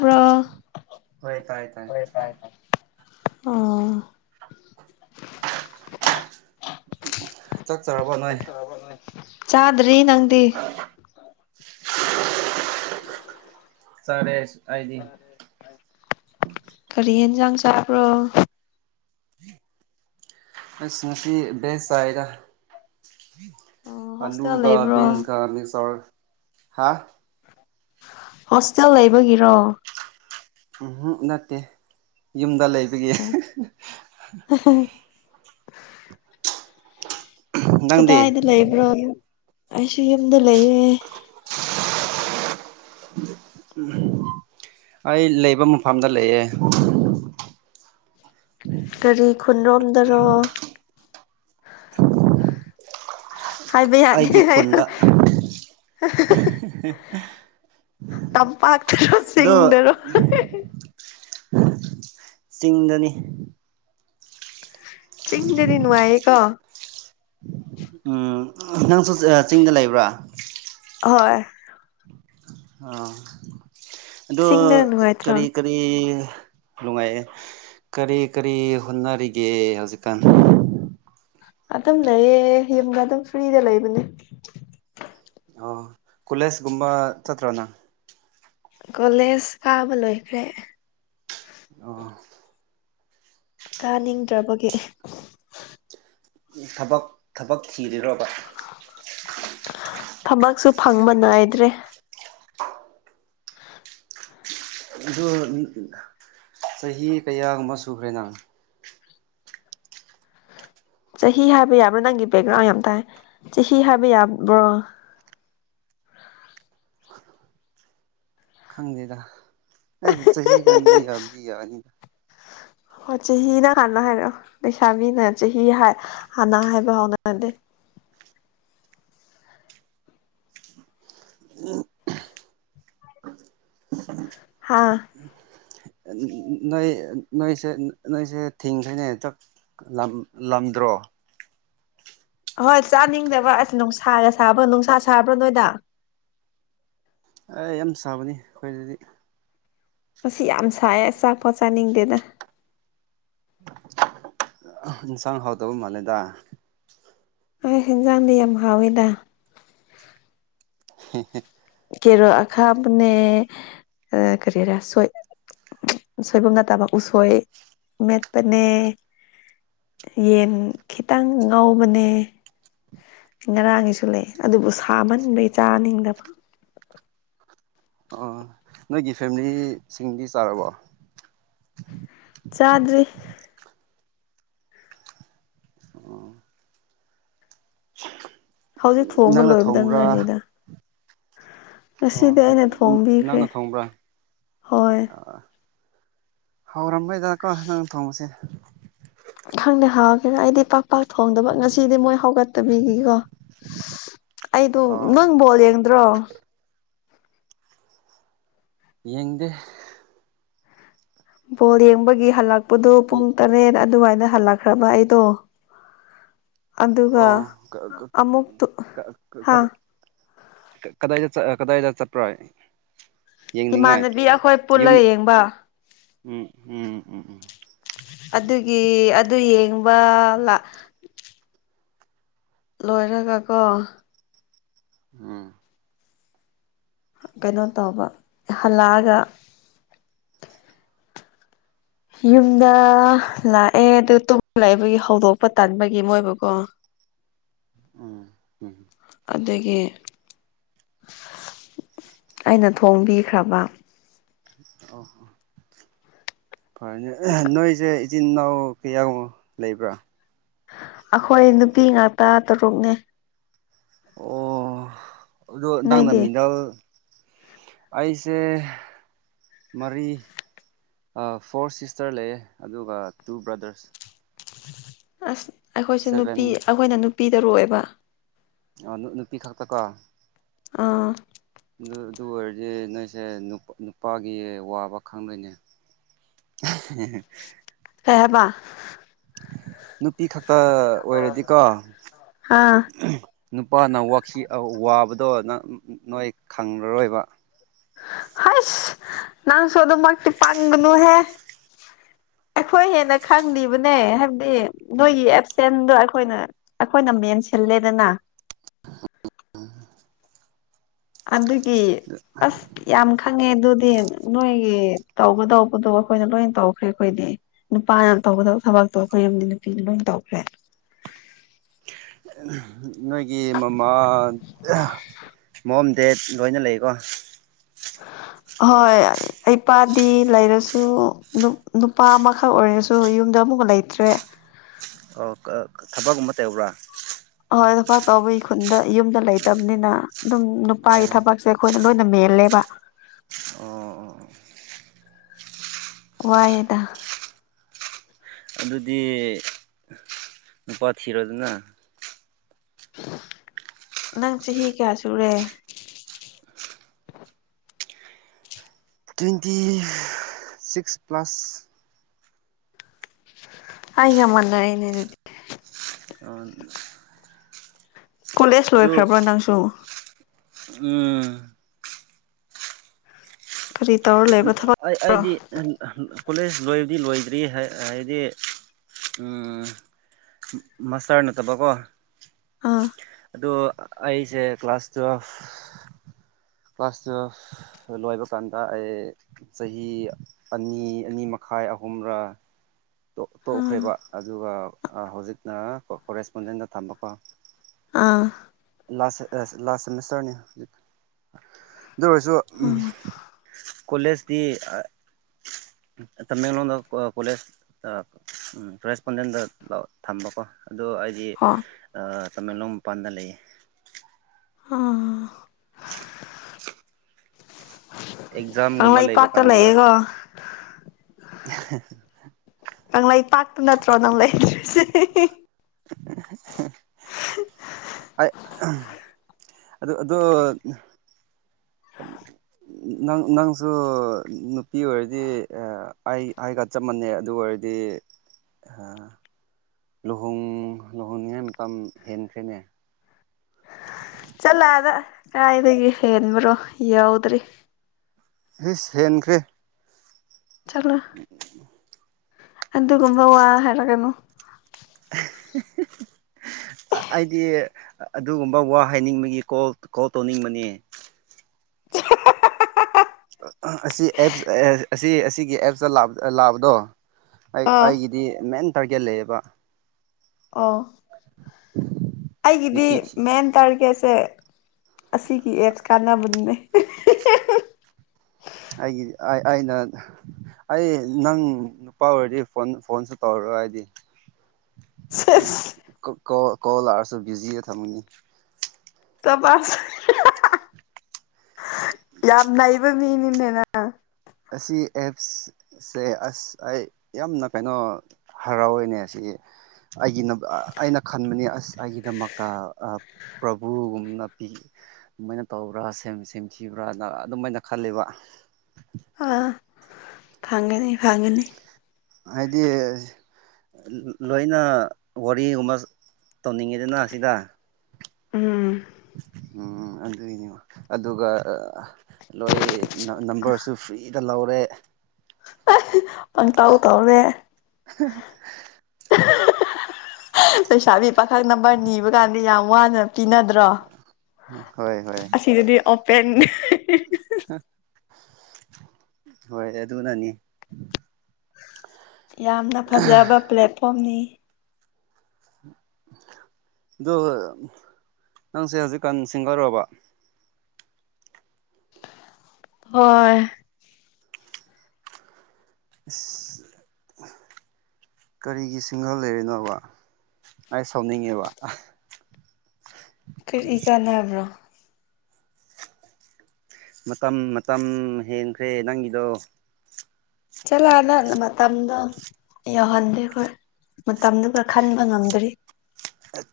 ꯎꯔꫭ ꯍꯣꯏꯣꯏ ꯇ ꯇ ꯑꯣ ꯎ ꯆ [unintelligible] ꯆꯥꯗ꯭ꯔꯤ ꯅꯪꯗꯤ ꯆꯔꯦ ꯍꯥꯏꯗꯤ ꯀꯔꯤ ꯌꯦꯟꯁꯥꯡ ꯆꯥꯕ꯭ꯔꯣ ꯃꯁꯤꯄꯤ ꯕꯦꯁꯥꯏꯗ ꯑꯣ ꯍꯣꯁꯇꯦꯜ ꯑꯂꯨꯒ ꯂꯩꯕ꯭ꯔꯣ ꯕꯤꯟꯁ ꯀ ꯃꯤꯛꯁ ꯍꯥ ꯍꯣꯁꯇꯦꯜ ꯂꯩꯕꯒꯤꯔꯣ ꯎꯝ ꯅꯠꯇꯦ ꯌꯨꯝꯗ ꯂꯩꯕꯒꯤ ꯑꯣ [unintelligible] ꯅꯪꯗꯤ ꯀꯗꯥꯏꯗ ꯂꯩꯕ꯭ꯔꯣ ꯑꯩꯁꯨ ꯌꯨꯝꯗ ꯂꯩꯌꯦ ꯎꯝ ꯑꯩ ꯂꯩꯕ ꯃꯐꯝꯗ ꯂꯩꯑꯦ ꯀꯒꯥꯔꯤ ꯈꯨꯟꯔꯣꯝꯗꯔꯣ ꯍꯥꯏꯕ ꯌꯥꯗꯦ ꯑꯩꯒꯤ ꯍꯥꯏꯌꯣ ꯈꯨꯟꯗ ꯇꯝꯄꯥꯛꯇꯔꯣ ꯑꯗꯣ ꯆꯤꯡꯗꯔꯣ ꯆꯤꯡꯗꯅꯤ ꯆꯤꯡꯗꯗꯤ ꯅꯨꯡꯉꯥꯏꯌꯦ ꯀꫭ ꯎꯝ ꯅꯪꯁꯨ ꯆꯤꯡꯗ ꯂꯩꯕ꯭ꯔ ꯍꯣꯏ ꯑ ꯑꯣ ꯆꯤꯡꯗ ꯅꯨꯡꯉꯥꯏꯇ꯭ꯔꯣ ꯀꯔꯤ ꯀꯔꯤ ꯅꯨꯡꯉꯥꯏꯑꯦ ꯀꯔꯤ ꯀꯔꯤ ꯍꯣꯠꯅꯔꯤꯒꯦ ꯍꯧꯖꯤꯛꯀꯥꯟ ꯑꯗꯨꯝ ꯂꯩꯌꯦ ꯌꯨꯝꯒ ꯑꯗꯨꯝ ꯐ꯭ꯔꯤꯗ ꯂꯩꯕꯅꯦ ꯑꯣ ꯈꯨꯂꯦꯁꯒꯨꯝꯕ ꯆꯠꯇ꯭ꯔꯅꯥ ꯀꯣꯂꯦꯖ ꯀꯥꯕ ꯂꯣꯏꯈ꯭ꯔꯦ ꯑꯣ ꯀꯥꯅꯤꯡꯗ꯭ꯔꯕꯒꯤ ꯊꯕꯛ ꯊꯕꯛ ꯊꯤꯔꯤ꯭ꯔꯕ ꯊꯕꯛꯁꯨ ꯐꯪꯕ ꯅꯥꯏꯗ꯭ꯔꯦ ꯑꯗꯨꯗ ꯆꯍꯤ ꯀꯌꯥꯒꯨꯝꯕ ꯁꯨꯈ꯭ꯔꯦ ꯅꯪ ꯆꯍꯤ ꯍꯥꯏꯕ ꯌꯥꯕ꯭ꯔꯥ ꯅꯪꯒꯤ ꯕꯦꯛꯒ꯭ꯔꯥꯎꯟ ꯌꯥꯝ ꯇꯥꯏ ꯆꯍꯤ ꯍꯥꯏꯕ ꯌꯥꯕ꯭ꯔꯣ [unintelligible] ꯈꯪꯗꯦꯗ ꯑꯩ ꯆꯍꯤꯒꯨꯝꯕꯗꯤ ꯌꯥꯕꯨꯗꯤ ꯌꯥꯔꯅꯤꯗ ꯍꯣꯏ ꯆꯍꯤꯅ ꯍꯥꯟꯅ ꯍꯥꯏꯔꯛꯑꯣ ꯂꯩꯁꯥꯕꯤꯅ ꯆꯍꯤ ꯍꯥꯟꯅ ꯍꯥꯏꯕ ꯍꯧꯥꯎꯅꯔꯗꯦ [unintelligible] ꯍꯥꯥ ꯅꯣꯏ ꯅꯣꯏꯁꯦ ꯅꯣꯏꯁꯦ ꯊꯤꯡꯈꯣꯏꯅꯦ ꯍꯦꯛꯇ ꯂꯝꯗ꯭ꯔꯣ ꯍꯣꯏ ꯆꯥꯅꯤꯡꯗꯕ ꯑꯁ ꯅꯨꯡꯁꯥꯒ ꯁꯥꯕ꯭ꯔꯣ ꯅꯨꯡꯁꯥ ꯁꯥꯕ꯭ꯔꯣ ꯅꯣꯏꯗ ꯑꯩ ꯌꯥꯝ ꯁꯥꯕꯅꯤ ꯑꯩꯈꯣꯏꯗꯗꯤ ꯃꯁꯤ ꯌꯥꯝ ꯁꯥꯏ ꯑ ꯆꯥꯛꯄꯣꯠ ꯆꯥꯅꯤꯡꯗꯦꯅ ꯏꯟꯁꯥꯡ ꯍꯥꯎꯇꯕ ꯃꯥꯜꯂꯦꯗ ꯑꯩ ꯍꯦꯟꯖꯥꯡꯗꯤ ꯌꯥꯝ ꯍꯥꯎꯋꯤꯗ ꯍ ꯀꯦꯔꯣ ꯑꯈꯥꯕꯅꯦ ꯀꯔꯤ ꯔꯁꯣꯏ ꯁꯣꯏꯕꯨꯝꯗ ꯇꯕ ꯎꯁꯣꯏ ꯃꯦꯠꯄꯅꯦ ꯌꯦꯟ ꯈꯤꯇꯪ ꯉꯥꯎꯕꯅꯦ ꯉꯔꯥꯡꯒꯤꯁꯨ ꯂꯩ ꯑꯗꯨꯕꯨ ꯁꯥꯃꯟꯕꯩ ꯆꯥꯅꯤꯡꯗꯕ ꯑꯥ ꯅꯣꯏꯒꯤ ꯐꯦꯃꯤꯂꯤ ꯁꯤꯡꯗꯤ ꯆꯥꯔꯕꯣ ꯆꯥꯗꯔꯤ ꯑꯣ ꯍꯧꯖꯤꯛ ꯊꯣꯡꯕ ꯅꯪꯅ ꯂꯣꯏꯕꯗ ꯊꯣꯡꯕ꯭ꯔꯥ ꯉꯥꯏꯔꯤꯗ ꯑꯣ ꯉꯁꯤꯗꯤ ꯑꯩꯅ ꯊꯣꯡꯕꯤꯈ꯭ꯔꯦ ꯅꯪꯅ ꯊꯣꯡꯕ꯭ꯔꯥ ꯍꯣꯏ ꯍꯥꯎꯔꯝꯃꯣꯏꯗꯀꯣ ꯅꯪ ꯊꯣꯡꯕꯁꯦ ꯈꯪꯗꯦ ꯍꯥꯎꯒꯦꯔ ꯑꯩꯗꯤ ꯄꯥꯛ ꯄꯥꯛ ꯊꯣꯡꯗꯕ ꯉꯁꯤꯗꯤ ꯃꯣꯏ ꯍꯧꯒꯠꯇꯕꯤꯅꯤꯀꯣ ꯁ ꯑꯩꯗꯣ ꯑꯣ ꯅꯪ ꯕꯣꯜ ꯌꯦꯡꯗ꯭ꯔꯣ ꯌꯦꯡꯗꯦ ꯕꯣꯜ ꯌꯦꯡꯕꯒꯤ ꯍꯜꯂꯛꯄꯗꯨ ꯄꯨꯡ ꯇꯔꯦꯠ ꯑꯗ ꯑꯗꯨꯃꯥꯏꯅ ꯍꯜꯂꯛꯈ꯭ꯔꯕ ꯑꯩꯗꯣ ꯑꯗꯨꯒ ꯑꯣ ꯀ ꯀ ꯑꯃꯨꯛꯇꯨ ꯀ ꯀ ꯀ ꯍꯥ ꯀꯗꯥꯥ ꯀꯀꯗꯥꯏꯗ ꯆ ꯑꯥ ꯀꯗꯥꯏꯗ ꯆꯠꯄ꯭ꯔꯥ ꯌꯦꯡꯅꯤꯡꯉꯥꯏ ꯏꯃꯥꯟꯅꯕꯤ ꯑꯈꯣꯏ ꯄꯨꯜꯂ ꯌꯨꯝ ꯌꯦꯡꯕ ꯎꯝ ꯎꯝ ꯎꯝ ꯎꯝ ꯑꯗꯨꯒꯤ ꯑꯗꯨ ꯌꯦꯡꯕ ꯂꯥ ꯂꯣꯏꯔꯒꯀꯣ ꯎꯝ ꯀꯩꯅꯣ ꯇꯧꯕ ꯍꯜꯂꯛꯑꯒ ꯌꯨꯝꯗ ꯂꯥꯛꯑꯦ ꯑꯗꯨ ꯇꯨꯝ ꯂꯩꯕꯒꯤ ꯍꯧꯗꯣꯛꯄ ꯇꯟꯕꯒꯤ ꯃꯣꯏꯕꯨꯀꯣ ꯎꯝ ꯎꯝ ꯑꯗꯒꯤ ꯑꯩꯅ ꯊꯣꯡꯕꯤꯈ꯭ꯔꯕ ꯑꯣ ꯑꯣ ꯐꯔꯦꯅꯦ ꯑꯥ ꯅꯣꯏꯖꯦ ꯏꯆꯤꯟ ꯏꯅꯥꯎ ꯀꯌꯥꯒꯨ ꯂꯩꯕ꯭ꯔꯥ ꯑꯈꯣꯏ ꯅꯨꯄꯤ ꯉꯥꯛꯇ ꯇꯔꯨꯛꯅꯦ ꯑꯣ ꯑꯗꯣ ꯅꯪꯅ ꯅꯣꯏꯗꯤ ꯃꯤꯗꯜ ꯑꯩꯁꯦ ꯃꯔꯤ ꯑꯥ ꯐꯣꯔ ꯁꯤꯁꯇꯔ ꯂꯩꯌꯦ ꯑꯗꯨꯒ ꯇꯨ ꯕ꯭ꯔꯗꯔꯁ ꯑꯁ ꯑꯈꯣꯏꯁꯨ ꯁꯚꯦꯟ ꯅꯨꯄꯤ ꯑꯩꯈꯣꯏꯅ ꯅꯨꯄꯤꯗꯔꯣꯏꯕ ꯑꯥ ꯅꯨꯅꯨꯄꯤ ꯈꯥꯛꯇꯀꯣ ꯑꯥ ꯑꯗꯨ ꯑꯗꯨ ꯑꯣꯏꯔꯗꯤ ꯅꯣꯏꯁꯦ ꯅꯨ ꯅꯨꯄꯥꯒꯤ ꯋꯥꯕ ꯈꯪꯉꯣꯏꯅꯦ [inaudible] ꯀꯩꯍꯥꯏꯕ ꯅꯨꯄꯤ ꯈꯛꯇ ꯑꯣꯏꯔꯗꯤꯀꯣ ꯑꯥ ꯎꯝ ꯅꯨꯄꯥꯅ ꯋꯈꯤ ꯑꯥ ꯋꯥꯕꯗꯣ ꯅ ꯑꯥ ꯅꯣꯏ ꯈꯪꯂꯔꯣꯏꯕ ꯍꯁ ꯅꯪꯁꯨ ꯑꯗꯨ ꯃꯛꯇꯤ ꯄꯪꯒꯅꯨꯍꯦ [inaudible] ꯑꯈꯣꯏ ꯍꯦꯟꯅ ꯈꯪꯂꯤꯕꯅꯦ ꯍꯥꯏꯕꯗꯤ ꯅꯣꯏꯒꯤ ꯑꯦꯞꯁꯦꯟꯗꯣ ꯑꯈꯣꯏꯅ ꯑꯈꯣꯏꯅ ꯃꯦꯟꯁꯤꯜꯂ ꯂꯦꯗꯅ [inaudible] ꯑꯗꯨꯒꯤ ꯑꯁ ꯌꯥꯝ ꯈꯪꯉꯦ ꯑꯗꯨꯗꯤ ꯅꯣꯏꯒꯤ ꯇꯧꯒꯗꯧꯕꯗꯣ ꯑꯈꯣꯏꯅ ꯂꯣꯏꯅ ꯇꯧꯈ꯭ꯔꯦ ꯑꯈꯣꯏꯗꯤ ꯅꯨꯄꯥꯅ ꯇꯧꯒꯗꯧ ꯊꯕꯛꯇꯣ ꯑꯈꯣꯏ ꯌꯨꯝꯒꯤ ꯅꯨꯄꯤꯅ ꯂꯣꯏ ꯇꯧꯈ꯭ꯔꯦ ꯑꯝ ꯅꯣꯏꯒꯤ ꯃꯃꯥ ꯍꯦꯝ ꯃꯦꯝ ꯗꯦꯠ ꯂꯣꯏꯅ ꯂꯩꯀꯣ ꯍꯣꯏ ꯏꯄꯥꯗꯤ ꯂꯩꯔꯁꯨ ꯅꯨꯞ ꯅꯨꯄꯥ ꯑꯃꯈꯛ ꯑꯣꯏꯔꯁꯨ ꯌꯨꯝꯗ ꯑꯃꯨꯀ ꯂꯩꯇ꯭ꯔꯦ ꯑꯣ ꯀ ꯑ ꯊꯕꯛꯀꯨꯝꯕ ꯇꯧꯕ꯭ꯔꯥ ꯑꯔꯤꯄꯣꯛ ꯀꯕꯨꯏ ꯈꯨꯟꯗ ꯌꯨꯝꯗ ꯂꯩꯇꯝꯅꯤꯅ ꯗꯨꯝ ꯅꯨꯄꯥꯒꯤ ꯑꯣ ꯊꯕꯛꯁꯦ ꯈꯣꯏ ꯂꯣꯏꯅ ꯃꯦꯜꯂꯦꯕ ꯑꯣ ꯑꯣ ꯑꯣ ꯋꯥꯏꯗꯥ ꯑꯗꯨꯗꯤ ꯅꯨꯄꯥ ꯊꯤꯔ ꯑꯗꯨꯅ ꯅꯪ ꯆꯍꯤ ꯀꯌꯥ ꯁꯨꯔꯦ [unintelligible] ꯇ꯭ꯋꯦꯟꯇꯤ ꯁꯤꯛꯁ ꯄ꯭ꯂꯁ ꯑꯩꯒ ꯃꯅꯅꯦꯅꯗꯤ ꯑꯣ ꯀꯣꯂꯦꯖ ꯂꯣꯏꯈ꯭ꯔꯕ꯭ꯔꯣ ꯅꯪꯁꯨ ꯎꯝ ꯀꯔꯤ ꯇꯧꯔ ꯂꯩꯕ꯭ꯔꯣ ꯊꯕꯛ ꯔꯣ ꯑꯩꯗꯤ ꯀꯣꯂꯦꯖ ꯂꯣꯏꯕꯗꯤ ꯂꯣꯏꯗ꯭ꯔꯤ ꯍꯥꯏꯗꯤ ꯃꯥꯁꯇꯔ ꯅꯠꯇꯕꯀꯣ ꯑꯥ ꯑꯣ ꯑꯩꯁꯦ ꯀ꯭ꯂꯥꯁ ꯇꯨꯐ ꯀ꯭ꯂꯥꯁ ꯇꯨꯋ ꯂꯣꯏꯕ ꯀꯥꯟꯗ ꯑꯩ ꯆꯍꯤ ꯑꯅꯤ ꯑꯅꯤ ꯃꯈꯥꯏ ꯑꯍꯨꯝꯔꯥ ꯇꯣꯛꯈ꯭ꯔꯦꯕ ꯑꯗꯨꯒ ꯍꯧꯖꯤꯛꯅ ꯀꯣꯔꯦꯁꯄꯣꯟꯗꯦꯟꯗ ꯊꯝꯕꯀꯣ ꯑꯥ ꯂꯥꯁ ꯂꯥꯁ ꯁꯦꯃꯤꯁꯇꯔꯅꯤ ꯍꯧꯖꯤꯛ ꯑꯗꯨ ꯑꯣꯏꯔꯁꯨ ꯀꯣꯂꯦꯖꯇꯤ ꯇꯃꯦꯡꯂꯗ ꯀꯣꯂꯦꯖ ꯀꯣꯔꯣꯔꯦꯁꯄꯣꯟꯗꯦꯟꯗ ꯊꯝꯕꯀꯣ ꯑꯗꯣ ꯑꯩꯗꯤ ꯍꯣ ꯇꯃꯦꯡꯂꯣꯡ ꯃꯄꯥꯟꯗ ꯂꯩꯌꯦ [unintelligible] ꯑꯦꯛꯖꯥꯝꯒꯨꯝꯕ ꯂꯩꯕ ꯀꯪꯂꯩꯄꯥꯛꯥꯛꯇ ꯀꯥꯟꯗ ꯂꯩꯌꯦꯦꯒꯣ [unintelligible] ꯀꯪꯂꯩꯄꯥꯛꯥꯛꯇꯨ ꯅꯠꯇ꯭ꯔꯣ ꯅꯁꯦ [unintelligible] ꯑ ꯑꯗꯨ ꯑꯣ ꯅꯪ ꯅꯪꯁꯨ ꯅꯨꯄꯤ ꯑꯣꯏꯔꯗꯤ ꯑꯩ ꯑꯩꯒ ꯆꯞ ꯃꯥꯟꯅꯩ ꯑꯗꯨ ꯑꯣꯏꯔꯗꯤ ꯑ ꯂꯨꯍꯣꯡ ꯂꯨꯍꯣꯡꯅꯤꯉꯥꯏ ꯃꯇꯝ ꯍꯦꯟꯈ꯭ꯔꯦꯅꯦ ꯆꯠꯂꯗ ꯀꯥꯏꯗꯒꯤ ꯍꯦꯟꯦꯟꯕ꯭ꯔꯣ ꯌꯎꯗ꯭ꯔꯤ ꯑꯦ ꯍꯦꯟꯈ꯭ꯔꯦ ꯆꯠꯂꯣ ꯑꯗꯨꯒꯨꯝꯕ ꯋꯥ ꯍꯥꯏꯔꯒꯅꯨ [unintelligible] ꯑꯩꯗꯤ ꯑꯗꯨꯒꯨꯝꯕ ꯋꯥ ꯍꯥꯏꯅꯤꯡꯕꯒꯤ ꯀꯣꯜ ꯀꯣꯜ ꯇꯧꯅꯤꯡꯕꯅꯤ ꯑꯁꯤ ꯑꯦꯞꯁ ꯑꯁꯤ ꯑꯁꯤꯒꯤ ꯑꯦꯞꯁꯇ ꯂꯥꯛꯑꯕꯗꯣ ꯑꯩ ꯑꯥ ꯑꯩꯒꯤꯗꯤ ꯃꯦꯟ ꯇꯥꯔꯒꯦꯠ ꯂꯩꯌꯦꯕ ꯑꯣ ꯑꯩꯒꯤꯗꯤ ꯅꯨꯄꯤ ꯊꯤ ꯃꯦꯟ ꯇꯥꯔꯒꯦꯁ ꯁꯦ ꯑꯁꯤꯒꯤ ꯑꯦꯠꯁ ꯀꯥꯟꯅꯕꯅꯤꯅꯦ ꯑꯩꯒꯤ ꯑꯩꯅ ꯑꯩ ꯅꯪ ꯅꯨꯄꯥ ꯑꯣꯏꯔꯗꯤ ꯐꯣꯟ ꯐꯣꯟꯁꯨ ꯇꯧꯔꯣꯏ ꯇꯋꯥꯗꯤ ꯁ ꯀꯣ ꯀꯣꯜ ꯂꯥꯛꯑꯔꯁꯨ ꯕꯤꯖꯤꯌꯦ ꯊꯝꯃꯅꯤ ꯆꯕꯁ ꯌꯥꯝ ꯅꯩꯕ ꯃꯅꯤ ꯏꯅꯦꯅ ꯑꯁꯤ ꯑꯦꯞꯁꯁꯦ ꯑꯁ ꯑꯩ ꯌꯥꯝꯅ ꯀꯩꯅꯣ ꯍꯔꯥꯎꯋꯏꯅꯦ ꯑꯁꯤ ꯑꯩꯒꯤ ꯑꯩꯅ ꯈꯟꯕꯅꯤ ꯑꯁ ꯑꯩꯒꯤꯗꯃꯛꯇ ꯄ꯭ꯔꯚꯨꯒꯨꯝꯅ ꯄꯤ ꯑꯗꯨꯃꯥꯏꯅ ꯇꯧꯕ꯭ꯔꯥ ꯁꯦꯝꯈꯤꯕ꯭ꯔꯥꯅ ꯑꯗꯨꯃꯥꯏꯅ ꯈꯜꯂꯤꯕ ꯎ ꯑꯥ ꯐꯪꯒꯅꯤ ꯐꯪꯒꯅꯤ ꯍꯥꯏꯗꯤ ꯂꯣꯏꯅ ꯋꯥꯔꯤꯒꯨꯝꯕ ꯇꯧꯅꯤꯡꯉꯤꯗꯅ ꯁꯤꯗ ꯎꯝ ꯎꯝ ꯑꯗꯨꯏꯅꯤ ꯑꯗꯨꯒ ꯂꯣꯏ ꯅꯝꯕꯔꯁꯨ ꯐ꯭ꯔꯤꯗ ꯂꯧꯔꯦ ꯑꯪ ꯇꯥꯎ ꯇꯧꯔꯦ [unintelligible] ꯄꯩꯁꯥꯕꯤ ꯄꯥꯈꯪ ꯅꯝꯕꯔ ꯅꯤꯕ ꯀꯥꯟꯗ ꯌꯥꯝ ꯋꯥꯅ ꯄꯤꯅꯗ꯭ꯔꯣ ꯍꯣꯏ ꯍꯣꯏ ꯑꯁꯤꯗꯗꯤ ꯑꯣꯄꯦꯦ ꯍꯣꯏ ꯑꯗꯨꯅꯅꯤ ꯌꯥꯝꯅ ꯐꯖꯕ ꯄ꯭ꯂꯦꯠꯐꯣꯝꯅꯤ ꯑ ꯅꯪꯁꯦ ꯍꯧꯖꯤꯛꯀꯥꯟ ꯁꯤꯡꯒꯔ ꯑꯣꯏꯕ ꯍꯣꯏ ꯏꯁ ꯀꯔꯤꯒꯤ ꯁꯤꯡꯒ ꯂꯩꯔꯤꯅꯣꯕ ꯑꯩ ꯁꯥꯎꯅꯤꯡꯉꯦꯕ ꯀꯔꯤ ꯀꯥꯟꯅꯕ꯭ꯔꯣ ꯃꯇꯝ ꯃꯇꯝ ꯍꯦꯟꯈ꯭ꯔꯦ ꯅꯪꯒꯤꯗꯣ ꯆꯠꯂꯛꯑꯅ ꯃꯇꯝꯗꯣ ꯌꯧꯍꯟꯗꯦ ꯍꯣꯏ ꯃꯇꯝꯗꯨꯒ ꯈꯟꯕ ꯉꯝꯗ꯭ꯔꯤ ꯑ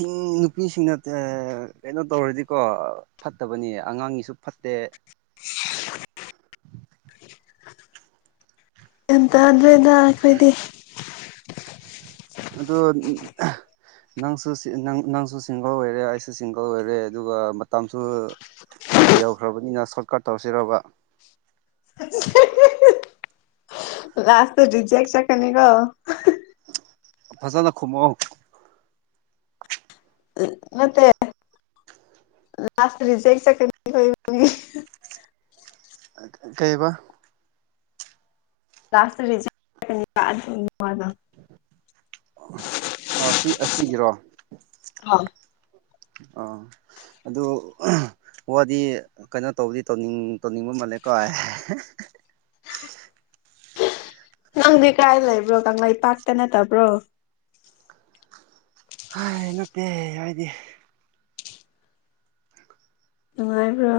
ꯤꯡ ꯅꯨꯄꯤꯁꯤꯡꯅ ꯀꯩꯅꯣ ꯇꯧꯔꯗꯤꯀꯣ ꯐꯠꯇꯕꯅꯤ ꯑꯉꯥꯡꯒꯤꯁꯨ ꯐꯠꯇꯦ ꯎꯆ ꯌꯥꯝꯟ ꯇꯥꯗ꯭ꯔꯣꯏꯗ ꯑꯩꯈꯣꯏꯗꯤ ꯑꯗꯣꯝ ꯅꯪꯁꯨ ꯅꯪꯁꯨ ꯁꯤꯡꯒꯜ ꯑꯣꯏꯔꯦ ꯑꯩꯁꯨ ꯁꯤꯡꯒꯜ ꯑꯣꯏꯔꯦ ꯑꯗꯨꯒ ꯃꯇꯝꯁꯨ ꯌꯧꯈ꯭ꯔꯕꯅꯤꯅ ꯁꯣꯔꯠꯀꯠ ꯇꯧꯔꯁꯤꯔꯕ ꯂꯥꯁꯇ ꯨꯖ ꯆ ꯈꯅꯤꯒꯣ ꯐꯁꯗꯈꯨꯝꯃ ꯎ ꯃꯦ ꯂꯥꯁ ꯔꯤꯖꯦꯛ ꯆꯠꯀꯅꯤꯣꯏ ꯀꯩꯕ ꯂꯇꯔꯤ ꯑ ꯁꯤ ꯑꯁꯤꯒꯤꯔꯣ ꯑꯥ ꯑꯥ ꯑꯗꯨ ꯋꯥꯗꯤ ꯀꯩꯅꯣ ꯇꯧꯕꯗꯤ ꯇꯧꯅꯤꯡ ꯇꯧꯅꯤꯡꯕ ꯃ ꯀ ꯅꯪꯗꯤ ꯀꯔꯥꯏ ꯂꯩꯕ꯭ꯔꯣ ꯀꯪꯂꯩꯄꯥꯛꯥꯛꯇ ꯅꯠꯇꯕ꯭ꯔꯣ ꯍꯥꯏ ꯅꯠꯇꯦ ꯍꯥꯏꯗꯤ ꯅꯨꯡꯉꯥꯏꯕ꯭ꯔꯥ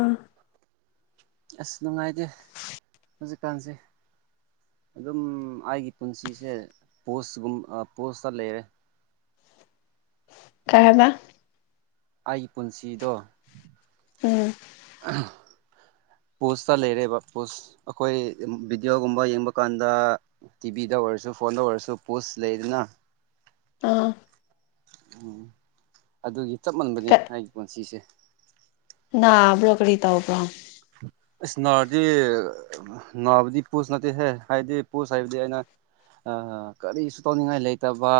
ꯑꯁ ꯅꯨꯡꯉꯥꯏꯇꯦ ꯍꯧꯖꯤꯛꯀꯥꯟꯁꯦ ꯑꯗꯨꯝ ꯑꯩꯒꯤ ꯄꯨꯟꯁꯤꯁꯦ ꯄꯣꯁꯒꯨꯝ ꯄꯣꯁꯇ ꯂꯩꯔꯦ ꯀꯥꯏꯃ ꯑꯩꯒꯤ ꯄꯨꯟꯁꯤꯗꯣ ꯎꯝ ꯄꯣꯁꯇ ꯂꯩꯔꯦꯕ ꯄꯣꯁ ꯑꯩꯈꯣꯏ ꯚꯤꯗꯤꯑꯣꯒꯨꯝꯕ ꯌꯦꯡꯕ ꯀꯥꯟꯗ ꯇꯤꯚꯤꯗ ꯑꯣꯏꯔꯁꯨ ꯐꯣꯂꯣ ꯑꯣꯏꯔꯁꯨ ꯄꯣꯁ ꯂꯩꯗ ꯅ ꯑꯥ ꯎꯝ ꯑꯗꯨꯒꯤ ꯆꯞ ꯃꯟꯕꯅꯦ ꯑꯩꯒꯤ ꯄꯨꯟꯁꯤꯁꯦ ꯅꯥ ꯭ꯔꯣꯀꯔꯤ ꯇꯧ ꯄ꯭ꯔꯣ ꯑꯁ ꯅꯥꯔꯗꯤ ꯅꯥꯕꯗꯤ ꯄꯨꯣꯁ ꯅꯠꯇꯦꯍꯦ ꯍꯥꯏꯗꯤ ꯄꯨꯣꯁ ꯍꯥꯏꯕꯗꯤ ꯑꯩꯅ ꯑ ꯀꯔꯤꯁꯨ ꯇꯧꯅꯤꯡꯉꯥꯏ ꯂꯩꯇꯕ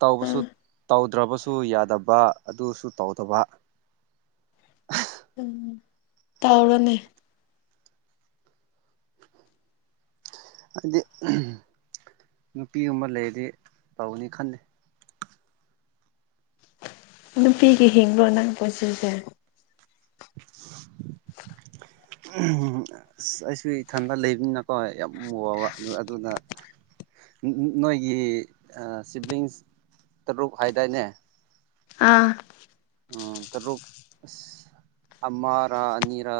ꯇ ꯎꯝ ꯇꯧꯗ꯭ꯔꯕꯁꯨ ꯌꯥꯗꯕ ꯑꯗꯨꯁꯨ ꯇꯧꯗꯕ [unintelligible] ꯎꯝ ꯇꯥꯎꯔꯅꯦ ꯍꯥꯏꯗꯤ ꯅꯨꯄꯤꯒꯨꯝꯕ ꯂꯩꯔꯗꯤ ꯇꯧꯅꯤ ꯈꯟꯜꯂꯤꯅꯦ ꯅꯨꯄꯤꯒꯤ ꯍꯤꯡꯕ ꯅꯪ ꯄꯨꯟꯁꯤꯁꯦ [inaudible] ꯑꯁ ꯑꯩꯁꯨ ꯏꯊꯟꯗ ꯂꯩꯕꯅꯤꯅꯀꯣ ꯌꯥꯝ ꯋꯥꯕ ꯑꯗꯨꯅ ꯅꯣꯏꯒꯤ ꯁꯤꯕ꯭ꯂꯤꯡꯁ ꯇꯔꯨꯛ ꯍꯥꯏꯗꯥꯏꯅꯦ ꯑꯥ ꯎꯝ ꯇꯔꯨꯛ ꯑ ꯑꯃꯔꯥ ꯑꯅꯤꯔꯥ